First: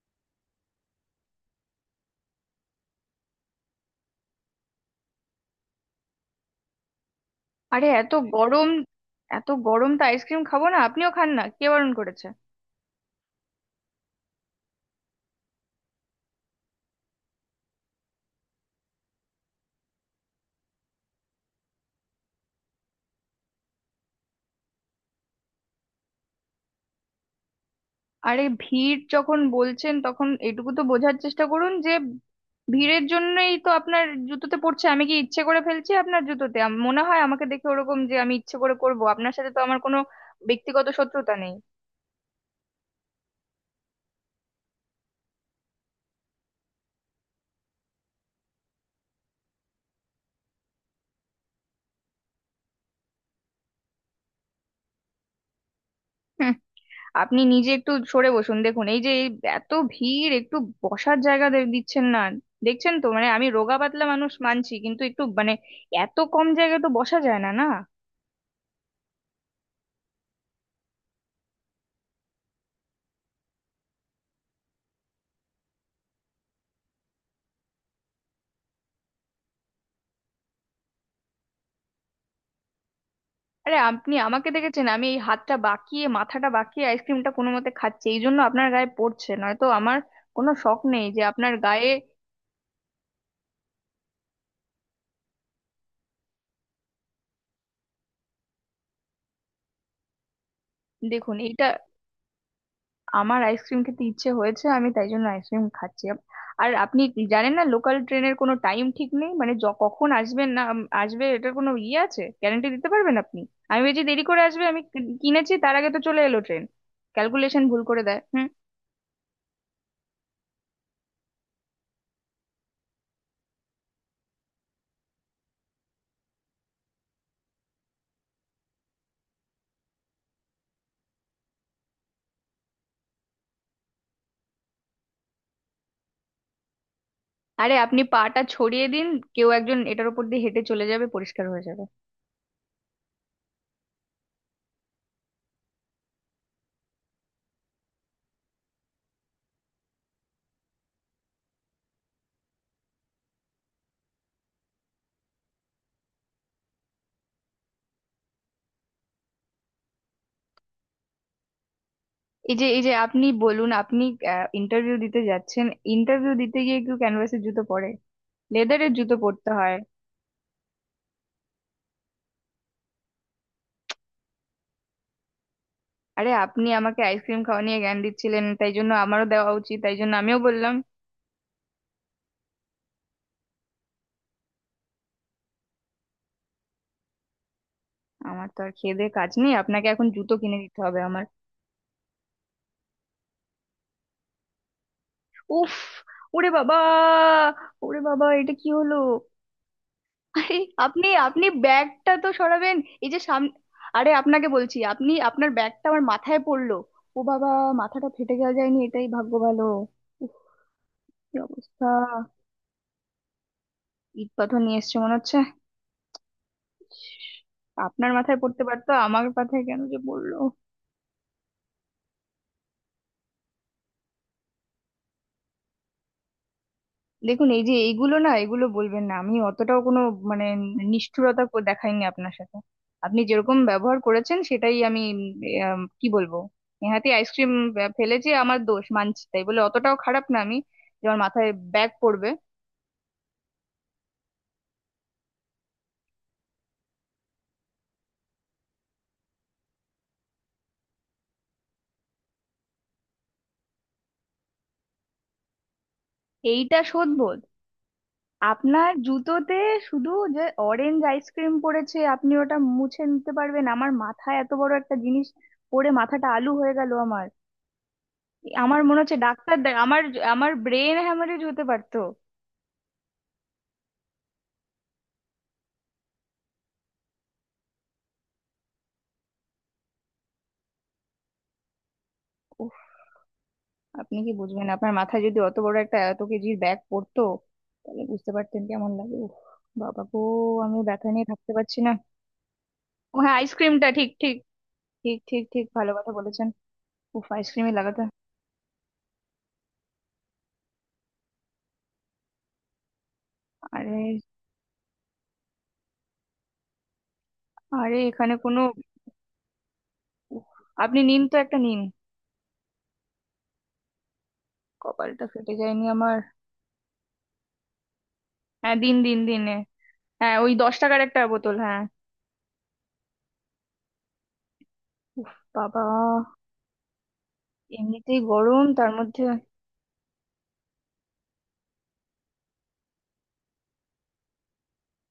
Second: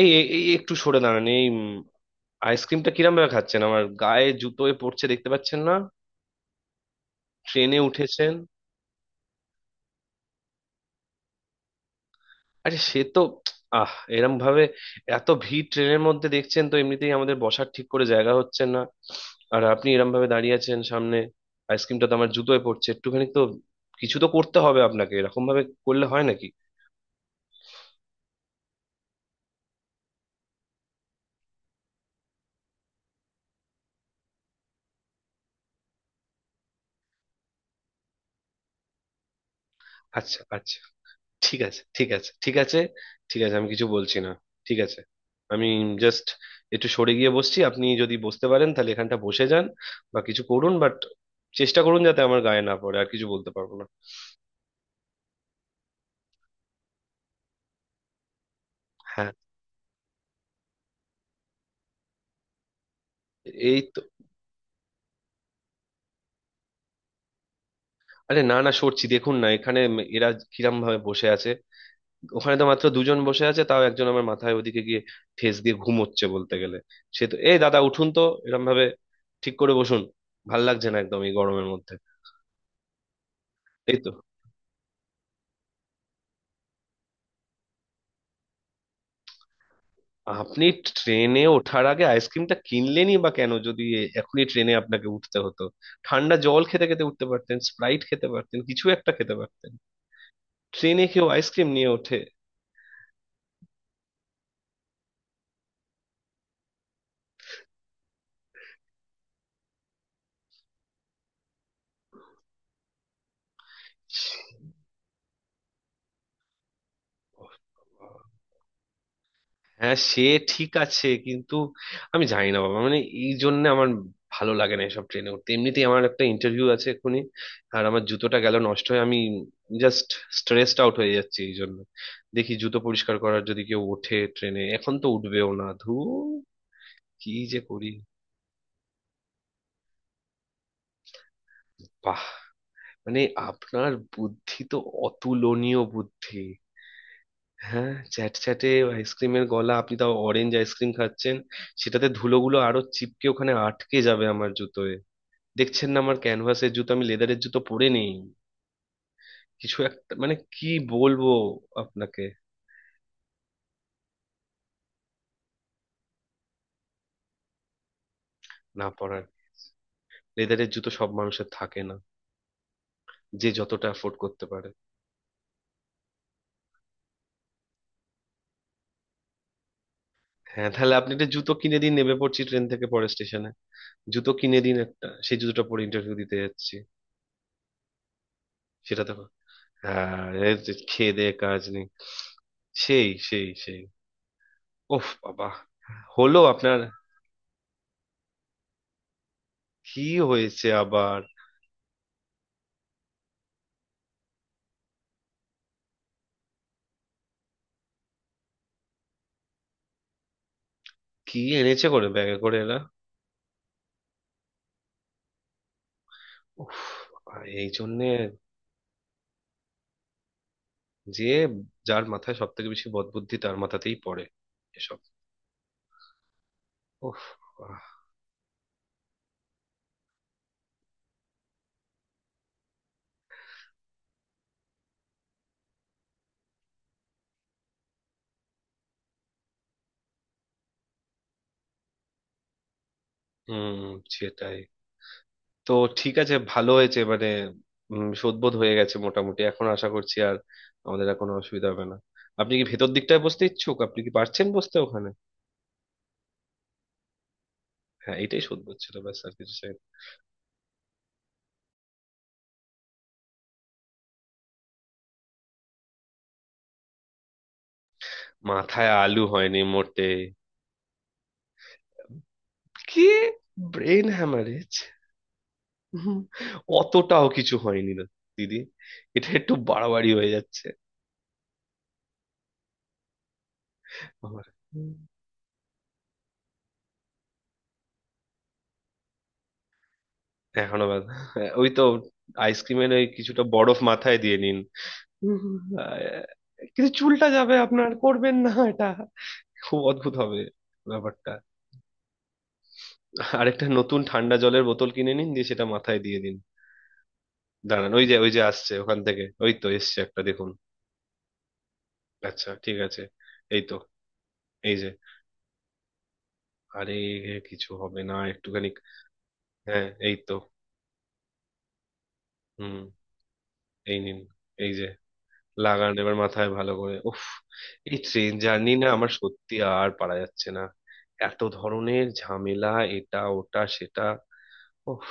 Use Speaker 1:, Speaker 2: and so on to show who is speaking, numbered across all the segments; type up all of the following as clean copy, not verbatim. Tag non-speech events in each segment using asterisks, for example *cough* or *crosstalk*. Speaker 1: এই এই এই একটু সরে দাঁড়ান! এই আইসক্রিমটা কিরম ভাবে খাচ্ছেন? আমার গায়ে, জুতোয় পড়ছে, দেখতে পাচ্ছেন না? ট্রেনে
Speaker 2: আরে এত
Speaker 1: উঠেছেন।
Speaker 2: গরম। এত গরম তো আইসক্রিম খাবো না। আপনিও খান না, কে বারণ করেছে?
Speaker 1: আরে সে তো আহ এরম ভাবে! এত ভিড় ট্রেনের মধ্যে, দেখছেন তো, এমনিতেই আমাদের বসার ঠিক করে জায়গা হচ্ছে না, আর আপনি এরম ভাবে দাঁড়িয়ে আছেন সামনে। আইসক্রিমটা তো আমার জুতোয় পড়ছে, একটুখানি তো কিছু তো করতে হবে আপনাকে, এরকম ভাবে করলে হয় নাকি?
Speaker 2: আরে ভিড় যখন বলছেন তখন এটুকু তো বোঝার চেষ্টা করুন যে ভিড়ের জন্যই তো আপনার জুতোতে পড়ছে। আমি কি ইচ্ছে করে ফেলছি আপনার জুতোতে? মনে হয় আমাকে দেখে ওরকম যে আমি ইচ্ছে করে করব? আপনার সাথে তো আমার কোনো
Speaker 1: আচ্ছা আচ্ছা,
Speaker 2: ব্যক্তিগত শত্রুতা নেই।
Speaker 1: ঠিক আছে ঠিক আছে ঠিক আছে, ঠিক আছে আমি কিছু বলছি না। ঠিক আছে, আমি জাস্ট একটু সরে গিয়ে বসছি, আপনি যদি বসতে পারেন তাহলে এখানটা বসে যান বা কিছু করুন, বাট চেষ্টা করুন যাতে আমার গায়ে না পড়ে, আর কিছু বলতে পারবো না।
Speaker 2: হুম, আপনি নিজে একটু সরে বসুন। দেখুন এই যে এই
Speaker 1: হ্যাঁ,
Speaker 2: এত ভিড়, একটু বসার জায়গা দিচ্ছেন না। দেখছেন তো, মানে আমি রোগা
Speaker 1: এই তো।
Speaker 2: পাতলা মানুষ মানছি, কিন্তু একটু মানে এত কম জায়গায় তো বসা যায় না, না?
Speaker 1: আরে না না, সরছি, দেখুন না এখানে এরা কিরম ভাবে বসে আছে! ওখানে তো মাত্র দুজন বসে আছে, তাও একজন আমার মাথায় ওদিকে গিয়ে ঠেস দিয়ে ঘুমোচ্ছে বলতে গেলে। সে তো, এই দাদা, উঠুন তো! এরম ভাবে ঠিক করে বসুন, ভাল লাগছে না একদম এই গরমের মধ্যে।
Speaker 2: আরে
Speaker 1: এই তো,
Speaker 2: আপনি আমাকে দেখেছেন, আমি এই হাতটা বাঁকিয়ে মাথাটা বাঁকিয়ে আইসক্রিমটা কোনো মতে খাচ্ছি, এই জন্য আপনার গায়ে পড়ছে, নয়তো আমার কোনো
Speaker 1: আপনি
Speaker 2: শখ নেই যে
Speaker 1: ট্রেনে
Speaker 2: আপনার
Speaker 1: ওঠার
Speaker 2: গায়ে।
Speaker 1: আগে আইসক্রিমটা কিনলেনই বা কেন, যদি এখনই ট্রেনে আপনাকে উঠতে হতো? ঠান্ডা জল খেতে খেতে উঠতে পারতেন, স্প্রাইট খেতে পারতেন, কিছু একটা খেতে পারতেন। ট্রেনে কেউ
Speaker 2: দেখুন এইটা,
Speaker 1: আইসক্রিম নিয়ে ওঠে?
Speaker 2: আমার আইসক্রিম খেতে ইচ্ছে হয়েছে, আমি তাই জন্য আইসক্রিম খাচ্ছি। আর আপনি কি জানেন না লোকাল ট্রেনের কোনো টাইম ঠিক নেই, মানে কখন আসবেন না আসবে এটার কোনো ইয়ে আছে? গ্যারান্টি দিতে পারবেন আপনি? আমি ভেবেছি দেরি করে আসবে, আমি কিনেছি, তার আগে তো চলে এলো ট্রেন। ক্যালকুলেশন ভুল করে দেয়। হুম।
Speaker 1: হ্যাঁ সে ঠিক আছে, কিন্তু আমি জানি না বাবা, মানে এই জন্য আমার ভালো লাগে না এসব ট্রেনে উঠতে, এমনিতেই আমার একটা ইন্টারভিউ আছে এক্ষুনি, আর আমার জুতোটা গেল নষ্ট হয়ে। আমি জাস্ট স্ট্রেসড আউট হয়ে যাচ্ছি এই জন্য। দেখি জুতো পরিষ্কার করার যদি কেউ ওঠে ট্রেনে, এখন তো উঠবেও না, ধু, কি যে
Speaker 2: আরে
Speaker 1: করি!
Speaker 2: আপনি পাটা ছড়িয়ে দিন, কেউ একজন এটার উপর দিয়ে হেঁটে চলে যাবে, পরিষ্কার হয়ে যাবে।
Speaker 1: বাহ, মানে আপনার বুদ্ধি তো অতুলনীয় বুদ্ধি! হ্যাঁ, চ্যাট চ্যাটে আইসক্রিমের গলা, আপনি তাও অরেঞ্জ আইসক্রিম খাচ্ছেন, সেটাতে ধুলোগুলো আরো চিপকে ওখানে আটকে যাবে আমার জুতোয়। দেখছেন না আমার ক্যানভাসের জুতো, আমি লেদারের জুতো পরে নেই, কিছু একটা মানে কি বলবো আপনাকে।
Speaker 2: এই যে আপনি বলুন, আপনি ইন্টারভিউ দিতে যাচ্ছেন। ইন্টারভিউ দিতে গিয়ে কেউ ক্যানভাসের জুতো পরে?
Speaker 1: না,
Speaker 2: লেদারের জুতো
Speaker 1: পরার
Speaker 2: পরতে হয়।
Speaker 1: লেদারের জুতো সব মানুষের থাকে না, যে যতটা অ্যাফোর্ড করতে পারে।
Speaker 2: আরে আপনি আমাকে আইসক্রিম খাওয়া নিয়ে জ্ঞান দিচ্ছিলেন, তাই জন্য আমারও দেওয়া উচিত, তাই জন্য আমিও
Speaker 1: হ্যাঁ,
Speaker 2: বললাম।
Speaker 1: তাহলে আপনি একটা জুতো কিনে দিন, নেমে পড়ছি ট্রেন থেকে পরের স্টেশনে, জুতো কিনে দিন একটা, সেই জুতোটা পরে ইন্টারভিউ দিতে যাচ্ছি।
Speaker 2: আমার তো আর খেয়ে
Speaker 1: সেটা
Speaker 2: দেয়ে
Speaker 1: তো,
Speaker 2: কাজ নেই, আপনাকে এখন
Speaker 1: হ্যাঁ
Speaker 2: জুতো
Speaker 1: এই
Speaker 2: কিনে
Speaker 1: যে,
Speaker 2: দিতে হবে
Speaker 1: খেয়ে
Speaker 2: আমার?
Speaker 1: দেয়ে কাজ নেই! সেই সেই সেই, ওফ বাবা!
Speaker 2: উফ।
Speaker 1: হলো
Speaker 2: ওরে
Speaker 1: আপনার?
Speaker 2: বাবা। ওরে বাবা, এটা কি হলো?
Speaker 1: কি
Speaker 2: আরে
Speaker 1: হয়েছে
Speaker 2: আপনি
Speaker 1: আবার?
Speaker 2: আপনি ব্যাগটা তো সরাবেন, এই যে সামনে। আরে আপনাকে বলছি, আপনি আপনার ব্যাগটা আমার মাথায় পড়লো। ও বাবা, মাথাটা ফেটে গেল। যায়নি, এটাই ভাগ্য ভালো। কি
Speaker 1: কি এনেছে
Speaker 2: অবস্থা,
Speaker 1: করে ব্যাগে করে এরা!
Speaker 2: ইট পাথর নিয়ে এসছে মনে হচ্ছে।
Speaker 1: উফ, এই জন্যে
Speaker 2: আপনার মাথায় পড়তে পারতো, আমার মাথায় কেন যে পড়লো।
Speaker 1: যে, যার মাথায় সব থেকে বেশি বদবুদ্ধি তার মাথাতেই পড়ে এসব। উফ।
Speaker 2: দেখুন এই যে
Speaker 1: আহ,
Speaker 2: এইগুলো না, এগুলো বলবেন না, আমি অতটাও কোনো মানে নিষ্ঠুরতা দেখাইনি আপনার সাথে। আপনি যেরকম ব্যবহার করেছেন সেটাই আমি। কি বলবো, নেহাতি আইসক্রিম ফেলেছি, আমার দোষ মানছি, তাই বলে অতটাও খারাপ না আমি, যে আমার মাথায় ব্যাগ পড়বে।
Speaker 1: হুম, সেটাই তো। ঠিক আছে, ভালো হয়েছে মানে, শোধবোধ হয়ে গেছে মোটামুটি, এখন আশা করছি আর আমাদের আর কোনো অসুবিধা হবে না। আপনি কি ভেতর দিকটায় বসতে ইচ্ছুক? আপনি কি পারছেন বসতে ওখানে?
Speaker 2: এইটা শোধবো?
Speaker 1: হ্যাঁ, এটাই শোধবোধ
Speaker 2: আপনার
Speaker 1: ছিল, ব্যাস আর কিছু
Speaker 2: জুতোতে
Speaker 1: চাই না।
Speaker 2: শুধু যে অরেঞ্জ আইসক্রিম পড়েছে, আপনি ওটা মুছে নিতে পারবেন। আমার মাথায় এত বড় একটা জিনিস পড়ে মাথাটা আলু হয়ে গেল আমার। আমার
Speaker 1: মাথায়
Speaker 2: মনে হচ্ছে
Speaker 1: আলু
Speaker 2: ডাক্তার
Speaker 1: হয়নি
Speaker 2: আমার
Speaker 1: মোটে।
Speaker 2: আমার ব্রেন হ্যামারেজ হতে পারতো।
Speaker 1: কি? Brain haemorrhage? অতটাও কিছু হয়নি না, দিদি, এটা একটু বাড়াবাড়ি হয়ে যাচ্ছে।
Speaker 2: উফ। আপনি কি
Speaker 1: আমার
Speaker 2: বুঝবেন? আপনার মাথায় যদি অত বড় একটা এত কেজির ব্যাগ পড়তো, তাহলে বুঝতে পারতেন কেমন লাগে। উফ বাবা গো, আমি
Speaker 1: এখনো
Speaker 2: ব্যথা নিয়ে থাকতে
Speaker 1: ওই
Speaker 2: পারছি
Speaker 1: তো
Speaker 2: না।
Speaker 1: আইসক্রিমের ওই
Speaker 2: ও হ্যাঁ,
Speaker 1: কিছুটা বরফ
Speaker 2: আইসক্রিমটা ঠিক
Speaker 1: মাথায় দিয়ে
Speaker 2: ঠিক
Speaker 1: নিন।
Speaker 2: ঠিক ঠিক ঠিক, ভালো কথা
Speaker 1: আহ,
Speaker 2: বলেছেন।
Speaker 1: কিন্তু চুলটা
Speaker 2: উফ,
Speaker 1: যাবে
Speaker 2: আইসক্রিমে
Speaker 1: আপনার,
Speaker 2: লাগাতে।
Speaker 1: করবেন না এটা, খুব অদ্ভুত হবে ব্যাপারটা। আরেকটা
Speaker 2: আরে
Speaker 1: নতুন ঠান্ডা জলের বোতল কিনে নিন, দিয়ে সেটা মাথায় দিয়ে দিন। দাঁড়ান,
Speaker 2: আরে,
Speaker 1: ওই যে ওই
Speaker 2: এখানে
Speaker 1: যে
Speaker 2: কোনো।
Speaker 1: আসছে ওখান থেকে, ওই তো এসছে একটা,
Speaker 2: উফ,
Speaker 1: দেখুন।
Speaker 2: আপনি নিন তো, একটা নিন।
Speaker 1: আচ্ছা ঠিক আছে, এই তো, এই যে।
Speaker 2: কপালটা ফেটে যায়নি আমার।
Speaker 1: আরে কিছু হবে না একটুখানি।
Speaker 2: হ্যাঁ দিন দিন দিনে।
Speaker 1: হ্যাঁ এই তো।
Speaker 2: হ্যাঁ ওই 10 টাকার একটা বোতল, হ্যাঁ।
Speaker 1: হুম, এই নিন, এই যে।
Speaker 2: উফ বাবা,
Speaker 1: লাগান এবার মাথায় ভালো করে। উফ, এই
Speaker 2: এমনিতেই
Speaker 1: ট্রেন
Speaker 2: গরম
Speaker 1: জার্নি না
Speaker 2: তার
Speaker 1: আমার,
Speaker 2: মধ্যে।
Speaker 1: সত্যি আর পারা যাচ্ছে না, এত ধরনের ঝামেলা, এটা ওটা সেটা, উফ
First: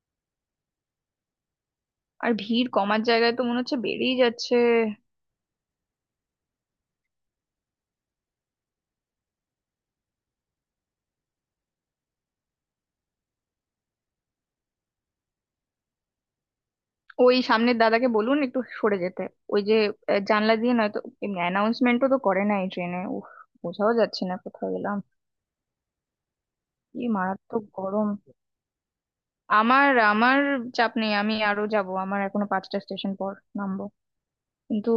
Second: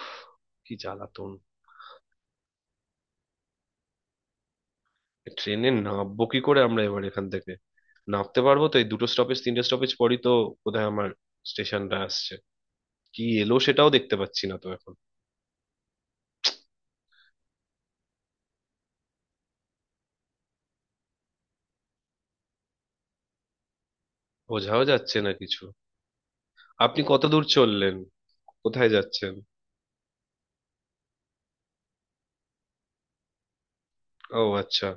Speaker 1: কি জ্বালাতন!
Speaker 2: আর ভিড় কমার জায়গায় তো মনে হচ্ছে বেড়েই যাচ্ছে।
Speaker 1: ট্রেনে নামবো কি করে আমরা এবার এখান থেকে? নামতে পারবো তো? এই দুটো স্টপেজ তিনটে স্টপেজ পরই তো বোধহয় আমার স্টেশনটা আসছে, কি এলো সেটাও দেখতে পাচ্ছি না তো এখন।
Speaker 2: ওই সামনের দাদাকে বলুন একটু সরে যেতে, ওই যে, জানলা দিয়ে নয়তো। এমনি অ্যানাউন্সমেন্টও তো করে না এই ট্রেনে, উফ। বোঝাও যাচ্ছে না কোথাও
Speaker 1: বোঝাও
Speaker 2: এলাম।
Speaker 1: যাচ্ছে না কিছু। আপনি
Speaker 2: কি
Speaker 1: কত দূর
Speaker 2: মারাত্মক
Speaker 1: চললেন?
Speaker 2: গরম।
Speaker 1: কোথায় যাচ্ছেন?
Speaker 2: আমার আমার চাপ নেই, আমি আরো যাব, আমার এখনো 5টা স্টেশন পর নামবো।
Speaker 1: ও আচ্ছা।
Speaker 2: কিন্তু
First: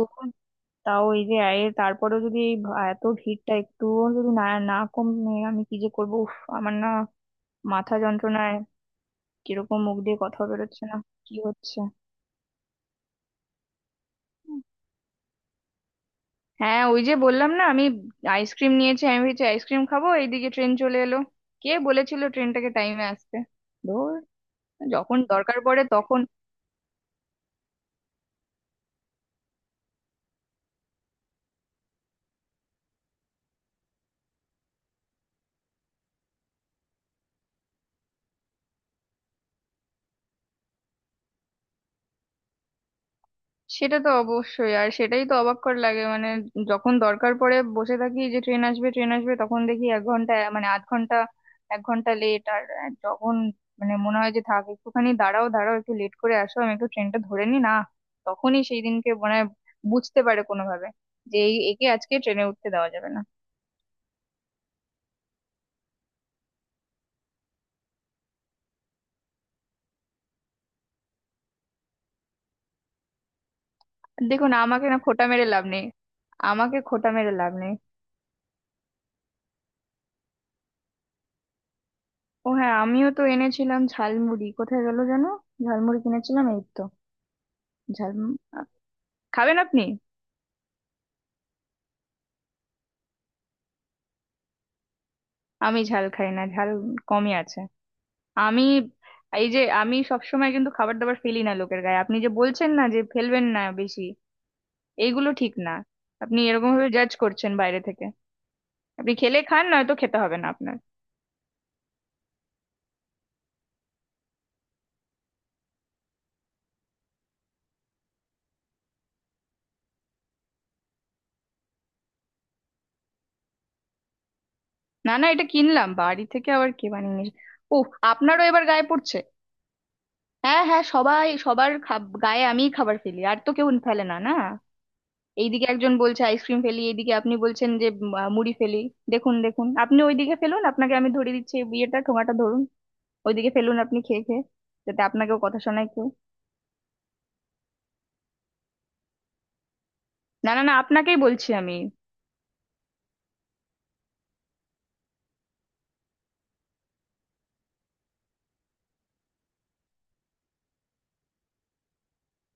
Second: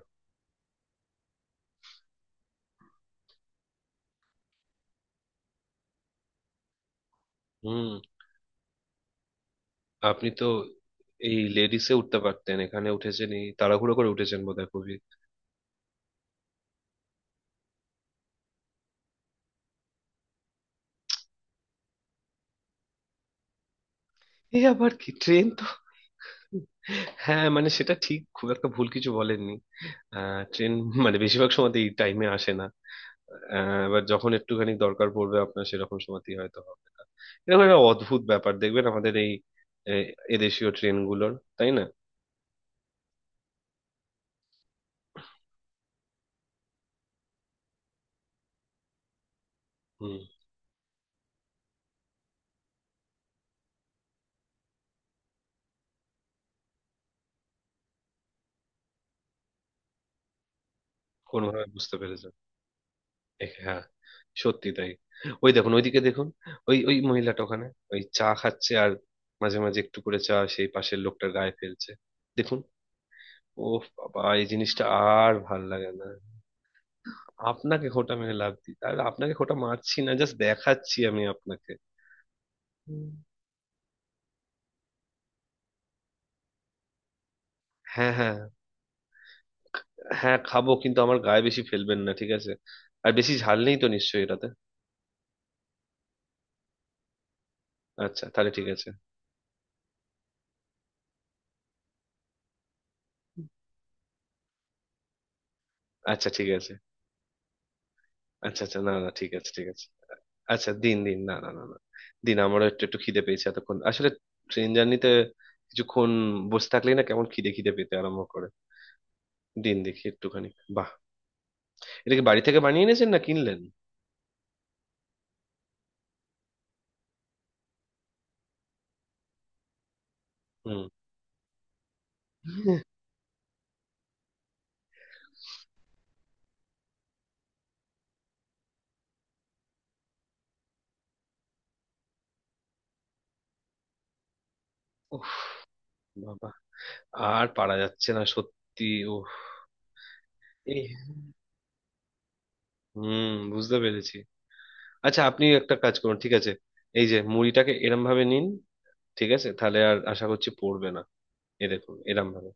Speaker 2: তাও এই যে, এর তারপরেও যদি এই এত ভিড়টা একটুও যদি না না কমে, আমি কি যে করবো, উফ। আমার না
Speaker 1: হুম।
Speaker 2: মাথা যন্ত্রণায় কিরকম মুখ দিয়ে
Speaker 1: আপনি
Speaker 2: কথা
Speaker 1: তো
Speaker 2: বেরোচ্ছে না, কি
Speaker 1: এই
Speaker 2: হচ্ছে।
Speaker 1: লেডিসে উঠতে পারতেন, এখানে উঠেছেন, এই তাড়াহুড়ো করে উঠেছেন বোধহয় খুবই।
Speaker 2: হ্যাঁ ওই যে বললাম না আমি, আইসক্রিম নিয়েছি, আমি ভেবেছি আইসক্রিম খাবো, এইদিকে ট্রেন চলে এলো। কে বলেছিল ট্রেনটাকে টাইমে আসতে, ধুর,
Speaker 1: এই আবার কি,
Speaker 2: যখন
Speaker 1: ট্রেন
Speaker 2: দরকার
Speaker 1: তো!
Speaker 2: পড়ে তখন।
Speaker 1: হ্যাঁ মানে সেটা ঠিক, খুব একটা ভুল কিছু বলেননি। ট্রেন মানে বেশিরভাগ সময় এই টাইমে আসে না, এবার যখন একটুখানি দরকার পড়বে আপনার, সেরকম সময়তেই হয়তো হবে না। এরকম একটা অদ্ভুত ব্যাপার দেখবেন আমাদের এই এ- এদেশীয় ট্রেনগুলোর, তাই না?
Speaker 2: সেটা তো অবশ্যই, আর সেটাই তো অবাককর লাগে মানে, যখন দরকার পড়ে বসে থাকি যে ট্রেন আসবে ট্রেন আসবে, তখন দেখি এক
Speaker 1: হুম।
Speaker 2: ঘন্টা মানে আধ ঘন্টা, 1 ঘন্টা লেট। আর যখন মানে মনে হয় যে থাক একটুখানি, দাঁড়াও দাঁড়াও একটু লেট করে আসো, আমি একটু ট্রেনটা ধরে নি না, তখনই সেই দিনকে মনে হয় বুঝতে পারে কোনোভাবে যে এই
Speaker 1: কোনোভাবে
Speaker 2: একে
Speaker 1: বুঝতে
Speaker 2: আজকে
Speaker 1: পেরেছেন?
Speaker 2: ট্রেনে উঠতে দেওয়া যাবে না।
Speaker 1: হ্যাঁ, সত্যি তাই। ওই দেখুন, ওইদিকে দেখুন, ওই ওই মহিলাটা ওখানে, ওই চা খাচ্ছে আর মাঝে মাঝে একটু করে চা সেই পাশের লোকটার গায়ে ফেলছে, দেখুন। ও বাবা, এই
Speaker 2: দেখুন
Speaker 1: জিনিসটা
Speaker 2: আমাকে না খোটা
Speaker 1: আর
Speaker 2: মেরে
Speaker 1: ভাল
Speaker 2: লাভ নেই,
Speaker 1: লাগে না!
Speaker 2: আমাকে খোটা মেরে লাভ নেই।
Speaker 1: আপনাকে খোঁটা মেরে লাভ দিই আর, আপনাকে খোঁটা মারছি না, জাস্ট দেখাচ্ছি আমি আপনাকে।
Speaker 2: ও হ্যাঁ,
Speaker 1: হুম।
Speaker 2: আমিও তো এনেছিলাম ঝালমুড়ি, কোথায় গেল জানো। ঝালমুড়ি কিনেছিলাম এই তো।
Speaker 1: হ্যাঁ
Speaker 2: ঝাল
Speaker 1: হ্যাঁ,
Speaker 2: খাবেন আপনি?
Speaker 1: হ্যাঁ খাবো কিন্তু আমার গায়ে বেশি ফেলবেন না, ঠিক আছে? আর বেশি ঝাল নেই তো নিশ্চয়ই এটাতে?
Speaker 2: আমি ঝাল খাই না, ঝাল কমই আছে।
Speaker 1: আচ্ছা তাহলে
Speaker 2: আমি
Speaker 1: ঠিক আছে।
Speaker 2: এই যে, আমি সবসময় কিন্তু খাবার দাবার ফেলি না লোকের গায়ে। আপনি যে বলছেন না যে ফেলবেন না বেশি, এইগুলো ঠিক না।
Speaker 1: আচ্ছা
Speaker 2: আপনি
Speaker 1: ঠিক
Speaker 2: এরকম
Speaker 1: আছে।
Speaker 2: ভাবে জাজ করছেন বাইরে থেকে।
Speaker 1: আচ্ছা আচ্ছা, না না,
Speaker 2: আপনি
Speaker 1: ঠিক
Speaker 2: খেলে
Speaker 1: আছে
Speaker 2: খান,
Speaker 1: ঠিক আছে।
Speaker 2: নয়তো খেতে হবে না
Speaker 1: আচ্ছা
Speaker 2: আপনার।
Speaker 1: দিন দিন, না না না না, দিন, আমারও একটু একটু খিদে পেয়েছে এতক্ষণ, আসলে ট্রেন জার্নিতে কিছুক্ষণ বসে থাকলেই না কেমন খিদে খিদে পেতে আরম্ভ করে। দিন দেখি একটুখানি। বাহ, এটা কি বাড়ি থেকে বানিয়ে এনেছেন না কিনলেন?
Speaker 2: না না, এটা কিনলাম, বাড়ি থেকে আবার কে বানিয়ে নিয়ে। ও, আপনারও এবার গায়ে পড়ছে। হ্যাঁ
Speaker 1: হুম।
Speaker 2: হ্যাঁ, সবাই সবার গায়ে, আমিই খাবার ফেলি, আর তো কেউ ফেলে না, না? এইদিকে একজন বলছে আইসক্রিম ফেলি, এইদিকে আপনি বলছেন যে মুড়ি ফেলি। দেখুন দেখুন, আপনি ওইদিকে ফেলুন, আপনাকে আমি ধরিয়ে দিচ্ছি, এই বিয়েটা ঠোঙাটা ধরুন, ওইদিকে ফেলুন আপনি খেয়ে খেয়ে, যাতে
Speaker 1: উফ
Speaker 2: আপনাকেও কথা শোনায় কেউ।
Speaker 1: বাবা, আর পারা যাচ্ছে না সত্যি। ও,
Speaker 2: না না না,
Speaker 1: এই
Speaker 2: আপনাকেই বলছি আমি।
Speaker 1: হুম, বুঝতে পেরেছি। আচ্ছা আপনি একটা কাজ করুন, ঠিক আছে, এই যে মুড়িটাকে এরম ভাবে নিন, ঠিক আছে, তাহলে আর আশা করছি পড়বে না। এ দেখুন এরম ভাবে।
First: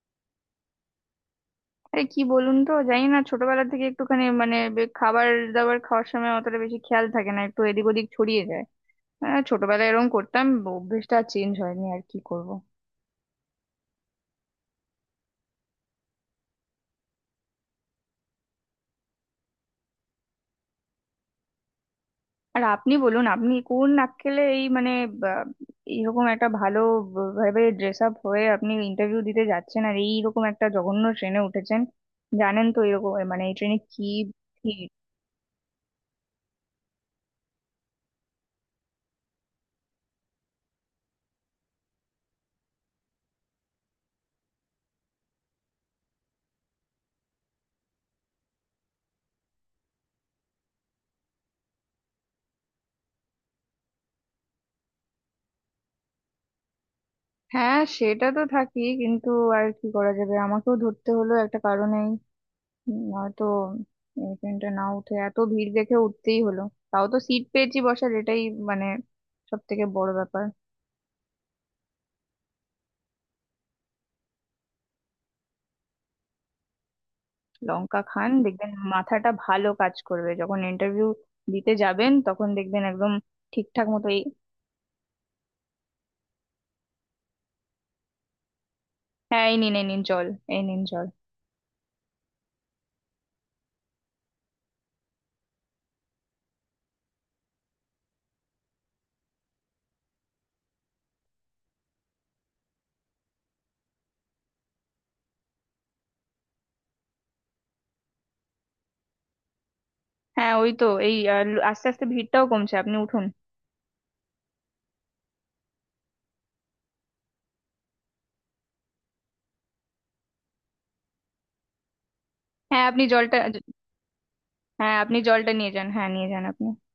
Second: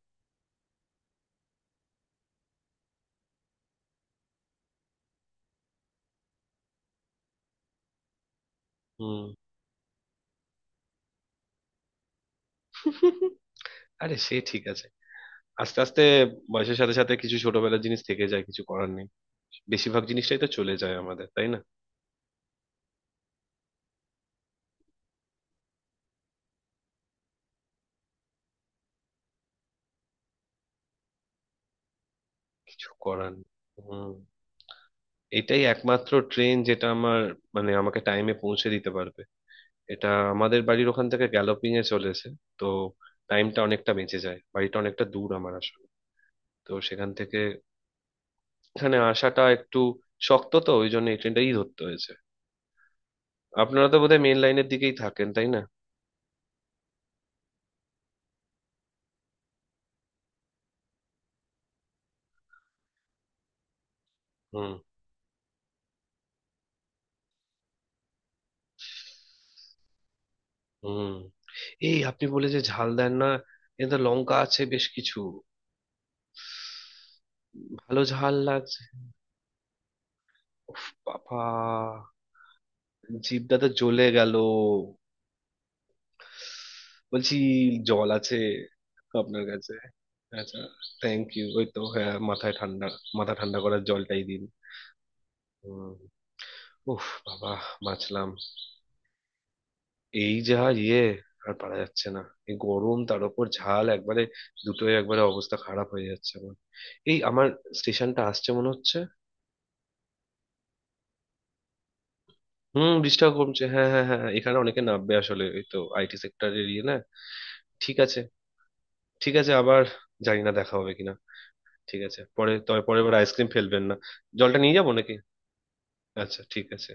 Speaker 2: আরে কি বলুন তো, জানি না, ছোটবেলা থেকে একটুখানি মানে খাবার দাবার খাওয়ার সময় অতটা বেশি খেয়াল থাকে না, একটু এদিক ওদিক ছড়িয়ে যায়।
Speaker 1: হুম।
Speaker 2: হ্যাঁ ছোটবেলায় এরকম করতাম, অভ্যেসটা চেঞ্জ হয়নি, আর কি করব।
Speaker 1: *laughs* আরে সে ঠিক আছে, আস্তে আস্তে বয়সের সাথে সাথে কিছু ছোটবেলার জিনিস থেকে যায়, কিছু করার নেই। বেশিরভাগ জিনিসটাই তো চলে যায় আমাদের, তাই না?
Speaker 2: আর আপনি বলুন, আপনি কোন নাক্কেলে এই মানে বা, এইরকম একটা ভালো ভাবে ড্রেস আপ হয়ে আপনি ইন্টারভিউ দিতে যাচ্ছেন, আর এইরকম একটা জঘন্য ট্রেনে উঠেছেন। জানেন তো
Speaker 1: কিছু
Speaker 2: এরকম
Speaker 1: করার
Speaker 2: মানে
Speaker 1: নেই।
Speaker 2: এই ট্রেনে কি
Speaker 1: হুম,
Speaker 2: ভিড়।
Speaker 1: এটাই একমাত্র ট্রেন যেটা আমার, মানে আমাকে টাইমে পৌঁছে দিতে পারবে। এটা আমাদের বাড়ির ওখান থেকে গ্যালোপিং এ চলেছে, তো টাইমটা অনেকটা বেঁচে যায়, বাড়িটা অনেকটা দূর আমার আসলে, তো সেখান থেকে এখানে আসাটা একটু শক্ত, তো ওই জন্য এই ট্রেনটাই ধরতে হয়েছে। আপনারা তো বোধহয় মেন লাইনের দিকেই থাকেন, তাই না?
Speaker 2: হ্যাঁ সেটা তো থাকি কিন্তু, আর কি করা যাবে, আমাকেও ধরতে হলো একটা কারণেই। নয়তো এই ট্রেনটা
Speaker 1: হুম।
Speaker 2: না উঠে এত ভিড় দেখে উঠতেই হলো। তাও তো সিট পেয়েছি বসার, এটাই মানে সব থেকে বড় ব্যাপার।
Speaker 1: হুম। এই আপনি বলে যে ঝাল দেন না, এতে লঙ্কা আছে বেশ কিছু। ভালো
Speaker 2: লঙ্কা খান,
Speaker 1: ঝাল
Speaker 2: দেখবেন
Speaker 1: লাগছে,
Speaker 2: মাথাটা ভালো কাজ করবে, যখন
Speaker 1: উফ
Speaker 2: ইন্টারভিউ
Speaker 1: বাবা,
Speaker 2: দিতে যাবেন তখন দেখবেন একদম
Speaker 1: জিভটা তো
Speaker 2: ঠিকঠাক
Speaker 1: জ্বলে
Speaker 2: মতো। এই,
Speaker 1: গেল! বলছি জল আছে আপনার
Speaker 2: হ্যাঁ এই
Speaker 1: কাছে?
Speaker 2: নিন এই নিন জল।
Speaker 1: আচ্ছা,
Speaker 2: এই নিন জল।
Speaker 1: Thank you. ওই তো, হ্যাঁ মাথায় ঠান্ডা, মাথা ঠান্ডা করার জলটাই দিন। হুম। উফ বাবা, বাঁচলাম! এই যা, ইয়ে, আর পারা যাচ্ছে না, এই গরম তার উপর ঝাল একবারে, দুটোই একবারে, অবস্থা খারাপ হয়ে যাচ্ছে আমার। এই আমার স্টেশনটা আসছে মনে হচ্ছে।
Speaker 2: হ্যাঁ ওই তো এই আস্তে আস্তে ভিড়টাও কমছে,
Speaker 1: হুম,
Speaker 2: আপনি উঠুন।
Speaker 1: বৃষ্টিটাও কমছে, হ্যাঁ হ্যাঁ হ্যাঁ হ্যাঁ, এখানে অনেকে নামবে আসলে, এই তো আইটি সেক্টরের ইয়ে না। ঠিক আছে, ঠিক আছে, আবার জানি না দেখা হবে কিনা, ঠিক আছে পরে, তবে
Speaker 2: হ্যাঁ আপনি
Speaker 1: পরের বার
Speaker 2: জলটা।
Speaker 1: আইসক্রিম ফেলবেন না। জলটা নিয়ে যাবো
Speaker 2: হ্যাঁ
Speaker 1: নাকি?
Speaker 2: আপনি জলটা নিয়ে যান, হ্যাঁ নিয়ে
Speaker 1: আচ্ছা
Speaker 2: যান
Speaker 1: ঠিক
Speaker 2: আপনি।
Speaker 1: আছে।